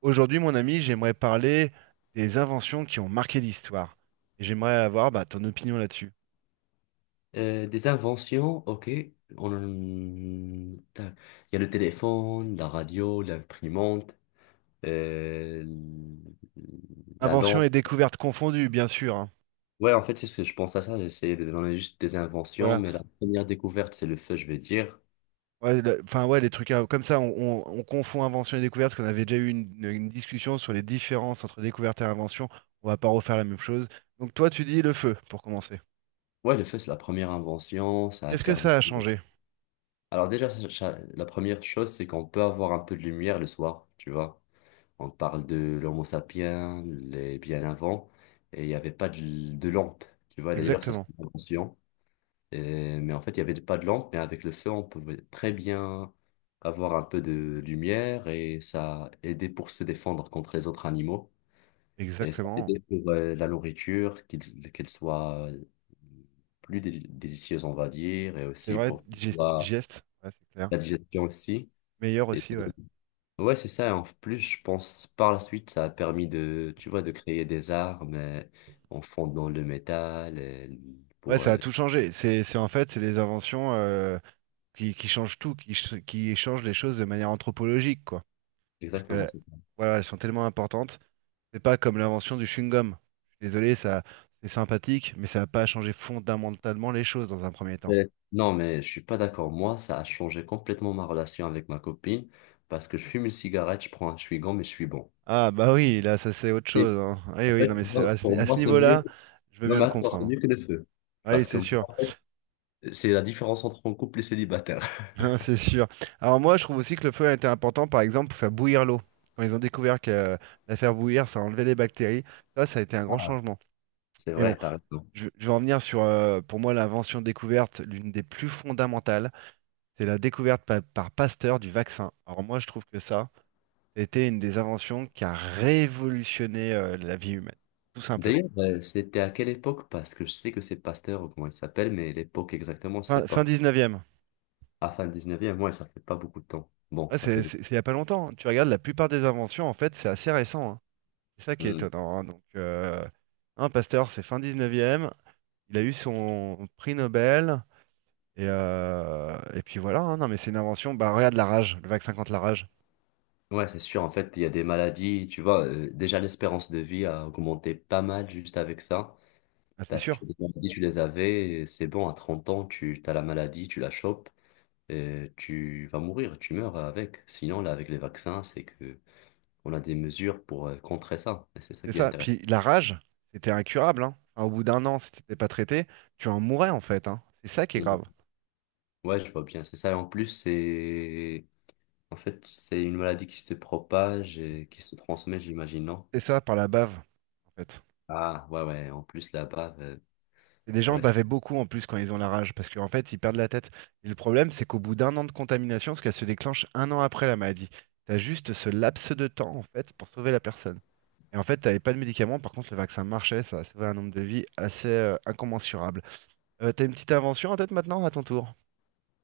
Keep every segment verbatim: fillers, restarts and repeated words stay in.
Aujourd'hui, mon ami, j'aimerais parler des inventions qui ont marqué l'histoire. Et j'aimerais avoir bah, ton opinion là-dessus. Euh, des inventions, ok. On... Putain, il y a le téléphone, la radio, l'imprimante, euh, la Inventions et lampe. découvertes confondues, bien sûr, hein. Ouais, en fait, c'est ce que je pense à ça. J'essayais de donner juste des inventions, Voilà. mais la première découverte, c'est le feu, je vais dire. Ouais, le- enfin, ouais, les trucs euh, comme ça, on, on- on confond invention et découverte, parce qu'on avait déjà eu une, une- une discussion sur les différences entre découverte et invention. On va pas refaire la même chose. Donc, toi, tu dis le feu, pour commencer. Ouais, le feu, c'est la première invention. Ça a Qu'est-ce que permis. ça a changé? Alors, déjà, ça- ça- la première chose, c'est qu'on peut avoir un peu de lumière le soir, tu vois. On parle de l'Homo sapiens, les bien avant, et il n'y avait pas de, de lampe. Tu vois, d'ailleurs, ça, c'est Exactement. une invention. Et- mais en fait, il n'y avait pas de lampe, mais avec le feu, on pouvait très bien avoir un peu de lumière et ça aidait pour se défendre contre les autres animaux. Et ça Exactement. aidait pour euh, la nourriture, qu'il- qu'elle soit euh, plus déli- délicieuse, on va dire, et C'est aussi vrai, pour Digest. la, digeste. Ouais, c'est clair. la digestion aussi. Meilleur Et aussi, ouais. ouais, c'est ça. En plus, je pense par la suite, ça a permis de, tu vois, de créer des armes euh, en fondant le métal euh, Ouais, pour. ça a euh, tout changé. C'est, c'est en fait, c'est les inventions, euh, qui, qui changent tout, qui, ch- qui changent les choses de manière anthropologique, quoi. Parce Exactement, que, c'est ça. voilà, elles sont tellement importantes. C'est pas comme l'invention du chewing-gum. Je suis désolé, ça, c'est sympathique, mais ça n'a pas changé fondamentalement les choses dans un premier temps. Euh, Non, mais je suis pas d'accord. Moi, ça a changé complètement ma relation avec ma copine parce que je fume une cigarette, je prends un chewing-gum et je suis bon. Ah, bah oui, là, ça, c'est autre Et chose, hein. Ah Oui, en oui, non, fait, mais tu c'est- vois, à ce, pour à ce moi, c'est mieux. niveau-là, je veux Non, bien mais le attends, c'est comprendre. mieux que le feu. Ah Oui, Parce que c'est moi, sûr. c'est la différence entre un couple et célibataire. Hein, C'est sûr. Alors moi, je trouve aussi que le feu a été important, par exemple, pour faire bouillir l'eau. Quand ils ont découvert que euh, la faire bouillir, ça enlevait les bactéries, ça, ça a été un grand Ah, changement. c'est Mais bon, vrai, t'as raison. Je, je vais en venir sur, euh, pour moi, l'invention découverte, l'une des plus fondamentales, c'est la découverte pa- par, Pasteur du vaccin. Alors moi, je trouve que ça, c'était une des inventions qui a révolutionné euh, la vie humaine, tout simplement. D'ailleurs, euh, c'était à quelle époque? Parce que je sais que c'est Pasteur ou comment il s'appelle, mais l'époque exactement, je sais Fin, fin pas. dix-neuvième. À fin dix-neuvième, moi, ça fait pas beaucoup de temps. Bon, Ouais, ça c'est fait. c'est- c'est il n'y a pas longtemps, hein. Tu regardes, la plupart des inventions, en fait, c'est assez récent, hein. C'est ça qui est étonnant, hein. Donc, euh, hein, Pasteur, c'est fin dix-neuvième. Il a eu son prix Nobel. Et, euh, et puis voilà, hein. Non, mais c'est une invention. Bah, regarde la rage, le vaccin contre la rage. Ouais, c'est sûr. En fait, il y a des maladies, tu vois. Euh, déjà, l'espérance de vie a augmenté pas mal juste avec ça. Ah, c'est Parce que sûr. les maladies, tu les avais, et c'est bon, à trente ans, tu as la maladie, tu la chopes, et tu vas mourir, tu meurs avec. Sinon, là, avec les vaccins, c'est que on a des mesures pour euh, contrer ça. Et c'est ça C'est qui est ça. intéressant. Puis la rage, c'était incurable, hein. Enfin, au bout d'un an, si t'étais pas traité, tu en mourais en fait, hein. C'est ça qui est Mhm. grave. Ouais, je vois bien. C'est ça. Et en plus, c'est. En fait, c'est une maladie qui se propage et qui se transmet, j'imagine, non? C'est ça par la bave, en fait. Ah, ouais, ouais. En plus, là-bas, euh, Et les gens ouais. bavaient beaucoup en plus quand ils ont la rage, parce qu'en fait, ils perdent la tête. Et le problème, c'est qu'au bout d'un an de contamination, parce qu'elle se déclenche un an après la maladie, t'as juste ce laps de temps, en fait, pour sauver la personne. Et en fait, t'avais pas de médicaments, par contre, le vaccin marchait, ça a sauvé un nombre de vies assez euh, incommensurable. Euh, t'as une petite invention en tête maintenant, à ton tour?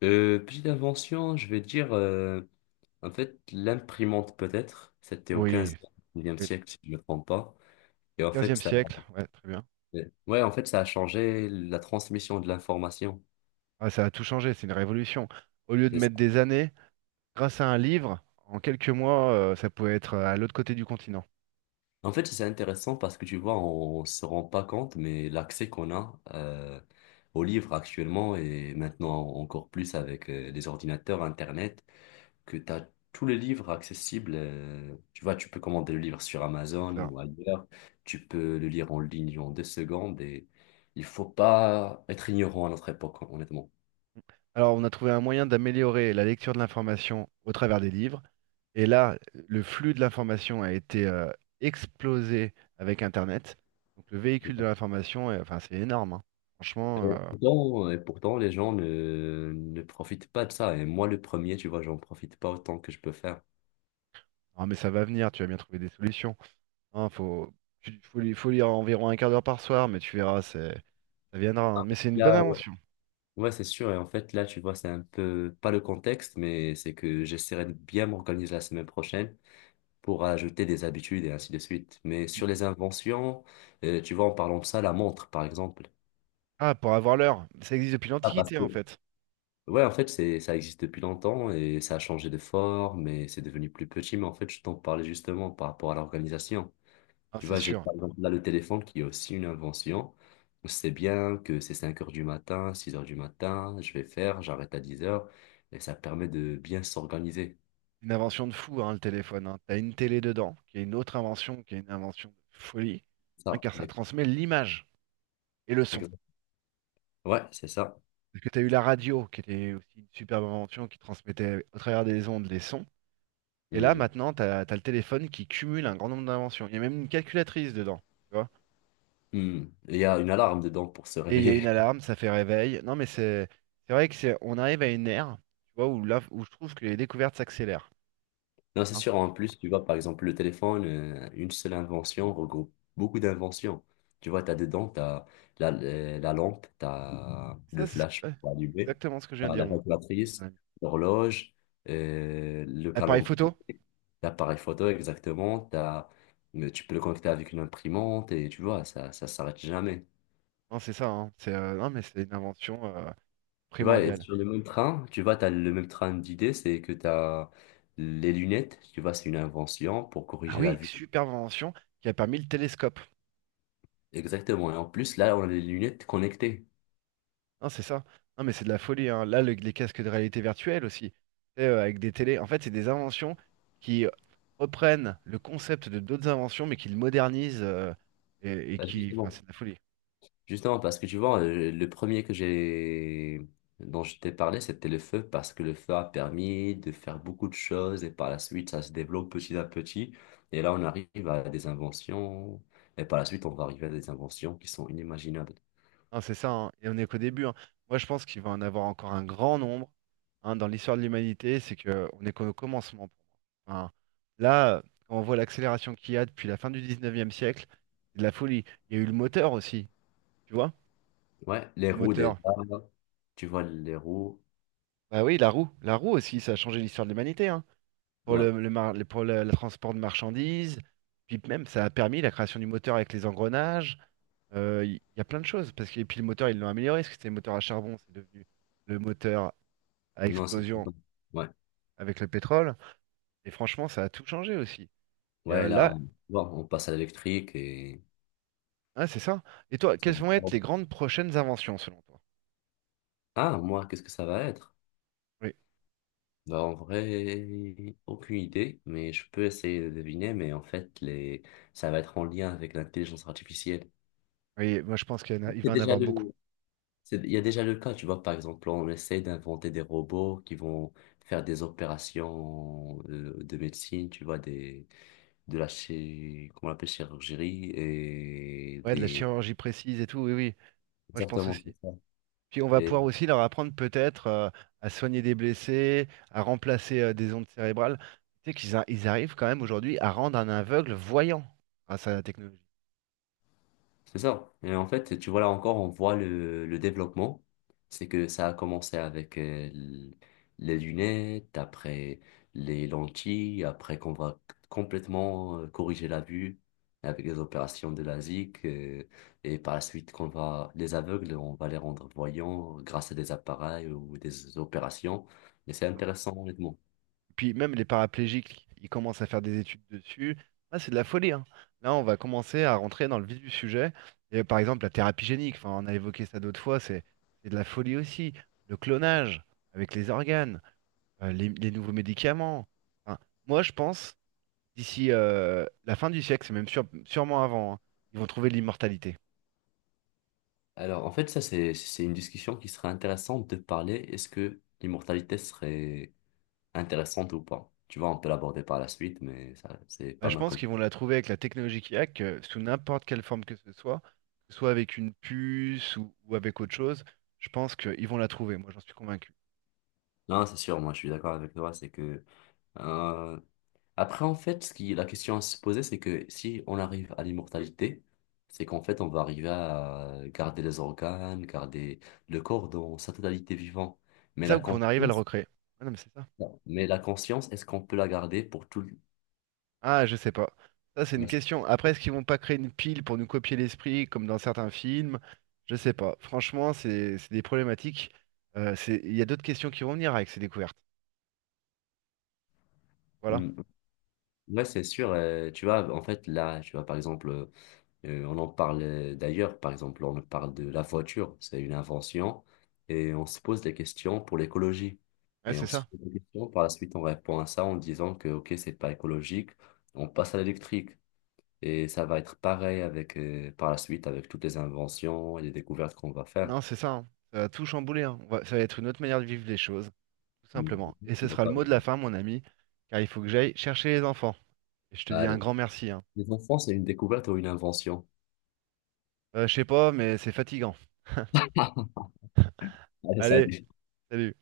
Euh, petite invention, je vais dire, euh, en fait, l'imprimante peut-être, c'était au Oui, quinzième e dix-neuvième oui. siècle, si je ne me trompe pas. Et en fait, quinzième ça, siècle, ouais, très bien. ouais, en fait, ça a changé la transmission de l'information. Ah, ça a tout changé, c'est une révolution. Au lieu de C'est ça. mettre des années, grâce à un livre, en quelques mois, euh, ça pouvait être euh, à l'autre côté du continent. En fait, c'est intéressant parce que tu vois, on ne se rend pas compte, mais l'accès qu'on a euh, aux livres actuellement et maintenant encore plus avec euh, les ordinateurs, Internet, que tu as tous les livres accessibles. Euh, tu vois, tu peux commander le livre sur C'est Amazon ça. ou ailleurs. Tu peux le lire en ligne en deux secondes et il faut pas être ignorant à notre époque, hein, honnêtement. Alors, on a trouvé un moyen d'améliorer la lecture de l'information au travers des livres. Et là, le flux de l'information a été euh, explosé avec Internet. Donc, le véhicule de l'information, est- enfin, c'est énorme, hein. Et Franchement, euh, pourtant, et pourtant, les gens ne, ne profitent pas de ça. Et moi, le premier, tu vois, j'en profite pas autant que je peux faire. ah, mais ça va venir, tu vas bien trouver des solutions. Hein, faut, tu- faut, li- faut lire environ un quart d'heure par soir, mais tu verras, c'est- ça viendra, hein. Ah, Mais c'est une bonne là, ouais, invention. ouais, c'est sûr. Et en fait, là, tu vois, c'est un peu pas le contexte, mais c'est que j'essaierai de bien m'organiser la semaine prochaine pour ajouter des habitudes et ainsi de suite. Mais sur les inventions, euh, tu vois, en parlant de ça, la montre, par exemple. Ah, pour avoir l'heure. Ça existe depuis Ah, parce l'Antiquité, que... en fait. Ouais, en fait, c'est, ça existe depuis longtemps et ça a changé de forme et c'est devenu plus petit. Mais en fait, je t'en parlais justement par rapport à l'organisation. Ah, Tu c'est vois, j'ai sûr. par exemple là le téléphone qui est aussi une invention. Je sais bien que c'est cinq heures du matin, six heures du matin, je vais faire, j'arrête à dix heures et ça permet de bien s'organiser. Une invention de fou, hein, le téléphone, hein. T'as une télé dedans, qui est une autre invention, qui est une invention de folie, hein, Ça, car ça ex- transmet l'image et le son. exa- ouais, c'est ça. Parce que t'as eu la radio, qui était aussi une superbe invention, qui transmettait au travers des ondes les sons. Et là, Hmm. maintenant, t'as, t'as le téléphone qui cumule un grand nombre d'inventions. Il y a même une calculatrice dedans, tu vois. Hmm. Il y a une alarme dedans pour se Et il y a une réveiller. alarme, ça fait réveil. Non, mais c'est c'est vrai que c'est on arrive à une ère, tu vois, où là, où je trouve que les découvertes s'accélèrent, Non, c'est hein. sûr. En plus, tu vois, par exemple, le téléphone, euh, une seule invention regroupe beaucoup d'inventions. Tu vois, tu as dedans, tu as la, euh, la lampe, tu as le Ça, c'est ce flash que- ouais, pour allumer, exactement ce que je viens de t'as dire, la moi. calculatrice, Ouais. l'horloge, euh, le Appareil calendrier, photo? l'appareil photo, exactement. T'as- mais tu peux le connecter avec une imprimante et tu vois, ça ça s'arrête jamais. Non, c'est ça, hein. C'est, euh, non, mais c'est une invention euh, Tu vois, et primordiale. sur le même train, tu vois, tu as le même train d'idées, c'est que tu as les lunettes, tu vois, c'est une invention pour Ah corriger la oui, vue. superbe invention qui a permis le télescope. Exactement. Et en plus, là, on a des lunettes connectées. Non, c'est ça. Non, mais c'est de la folie, hein. Là, le- les casques de réalité virtuelle aussi, Et, euh, avec des télés. En fait, c'est des inventions qui reprennent le concept de d'autres inventions, mais qui le modernisent euh, et, et Bah, qui, enfin, justement. c'est de la folie. Justement, parce que tu vois, euh, le premier que j'ai dont je t'ai parlé, c'était le feu, parce que le feu a permis de faire beaucoup de choses et par la suite, ça se développe petit à petit. Et là, on arrive à des inventions. Et par la suite, on va arriver à des inventions qui sont inimaginables. Non, c'est ça, hein. Et on n'est qu'au début, hein. Moi, je pense qu'il va en avoir encore un grand nombre, hein, dans l'histoire de l'humanité. C'est que on est qu'au commencement pour moi. Enfin, là, quand on voit l'accélération qu'il y a depuis la fin du dix-neuvième siècle, c'est de la folie. Il y a eu le moteur aussi, tu vois? Ouais, les Le roues déjà. moteur. Tu vois, les roues. Bah oui, la roue. La roue aussi, ça a changé l'histoire de l'humanité, hein. Pour Ouais. le, le mar- le- pour le, le transport de marchandises. Puis même, ça a permis la création du moteur avec les engrenages. Euh, Il y a plein de choses. Parce que, et puis le moteur, ils l'ont amélioré. Parce que c'était le moteur à charbon, c'est devenu le moteur à Non, c'est... explosion Ouais. avec le pétrole. Et franchement, ça a tout changé aussi. Et Ouais, euh, là, là, on, bon, on passe à l'électrique et... ah, c'est ça. Et toi, quelles vont être les grandes prochaines inventions selon toi? Ah, moi, qu'est-ce que ça va être? Oui, Bah, en vrai, aucune idée, mais je peux essayer de deviner, mais en fait, les... ça va être en lien avec l'intelligence artificielle. oui, moi je pense qu'il y en a- il C'est va en déjà avoir beaucoup. le... c'est- il y a déjà le cas, tu vois, par exemple, on essaie d'inventer des robots qui vont faire des opérations euh, de médecine, tu vois, des... de la chi- comment on appelle, chirurgie et Ouais, de la des... chirurgie précise et tout, oui, oui, moi je pense Exactement, c'est aussi. ça. Puis on va pouvoir aussi leur apprendre peut-être euh, à soigner des blessés, à remplacer euh, des ondes cérébrales. Tu sais qu'ils a- ils arrivent quand même aujourd'hui à rendre un aveugle voyant grâce à la technologie. C'est ça. Et en fait, tu vois là encore, on voit le, le développement. C'est que ça a commencé avec euh, l- les lunettes, après les lentilles, après qu'on va complètement euh, corriger la vue avec les opérations de LASIK. Euh, et par la suite, qu'on va, les aveugles, on va les rendre voyants grâce à des appareils ou des opérations. Et c'est intéressant, honnêtement. Puis même les paraplégiques, ils commencent à faire des études dessus. Là, c'est de la folie, hein. Là, on va commencer à rentrer dans le vif du sujet. Et par exemple, la thérapie génique, enfin, on a évoqué ça d'autres fois, c'est c'est de la folie aussi. Le clonage avec les organes, euh, les, les nouveaux médicaments. Enfin, moi, je pense, d'ici euh, la fin du siècle, c'est même sûr- sûrement avant, hein, ils vont trouver l'immortalité. Alors, en fait, ça, c'est, c'est une discussion qui serait intéressante de parler. Est-ce que l'immortalité serait intéressante ou pas. Tu vois, on peut l'aborder par la suite, mais ça, c'est Bah, pas je mal pense comme... qu'ils vont la trouver avec la technologie qu'il y a, que sous n'importe quelle forme que ce soit, que ce soit avec une puce ou, ou avec autre chose, je pense qu'ils vont la trouver, moi j'en suis convaincu. Non, c'est sûr, moi, je suis d'accord avec toi, c'est que... euh, Après, en fait, ce qui, la question à se poser, c'est que si on arrive à l'immortalité, c'est qu'en fait, on va arriver à garder les organes, garder le corps dans sa totalité vivant. C'est Mais ça la ou qu'on arrive à le conscience, recréer? Ah non, mais c'est ça. mais la conscience, est-ce qu'on peut la garder pour tout le... Ah, je sais pas. Ça, c'est une question. Après, est-ce qu'ils vont pas créer une pile pour nous copier l'esprit comme dans certains films? Je sais pas. Franchement, c'est c'est des problématiques. Euh, c'est- Il y a d'autres questions qui vont venir avec ces découvertes. Voilà. Hmm, ouais, c'est sûr. Euh, tu vois, en fait, là, tu vois, par exemple, Euh, on en parle euh, d'ailleurs, par exemple, on parle de la voiture, c'est une invention, et on se pose des questions pour l'écologie. Ouais, Et on c'est se ça. pose des questions, par la suite, on répond à ça en disant que, ok, c'est pas écologique, on passe à l'électrique. Et ça va être pareil avec, euh, par la suite avec toutes les inventions et les découvertes qu'on va faire. Non, c'est ça, hein. Ça va tout chambouler, hein. On va- Ça va être une autre manière de vivre les choses. Tout Mhm. simplement. Je Et suis ce sera le d'accord mot avec de toi. la fin, mon ami, car il faut que j'aille chercher les enfants. Et je te dis un Allez. grand merci, hein. Les enfants, c'est une découverte ou une invention? Euh, je sais pas, mais c'est fatigant. Allez, Allez, salut. salut.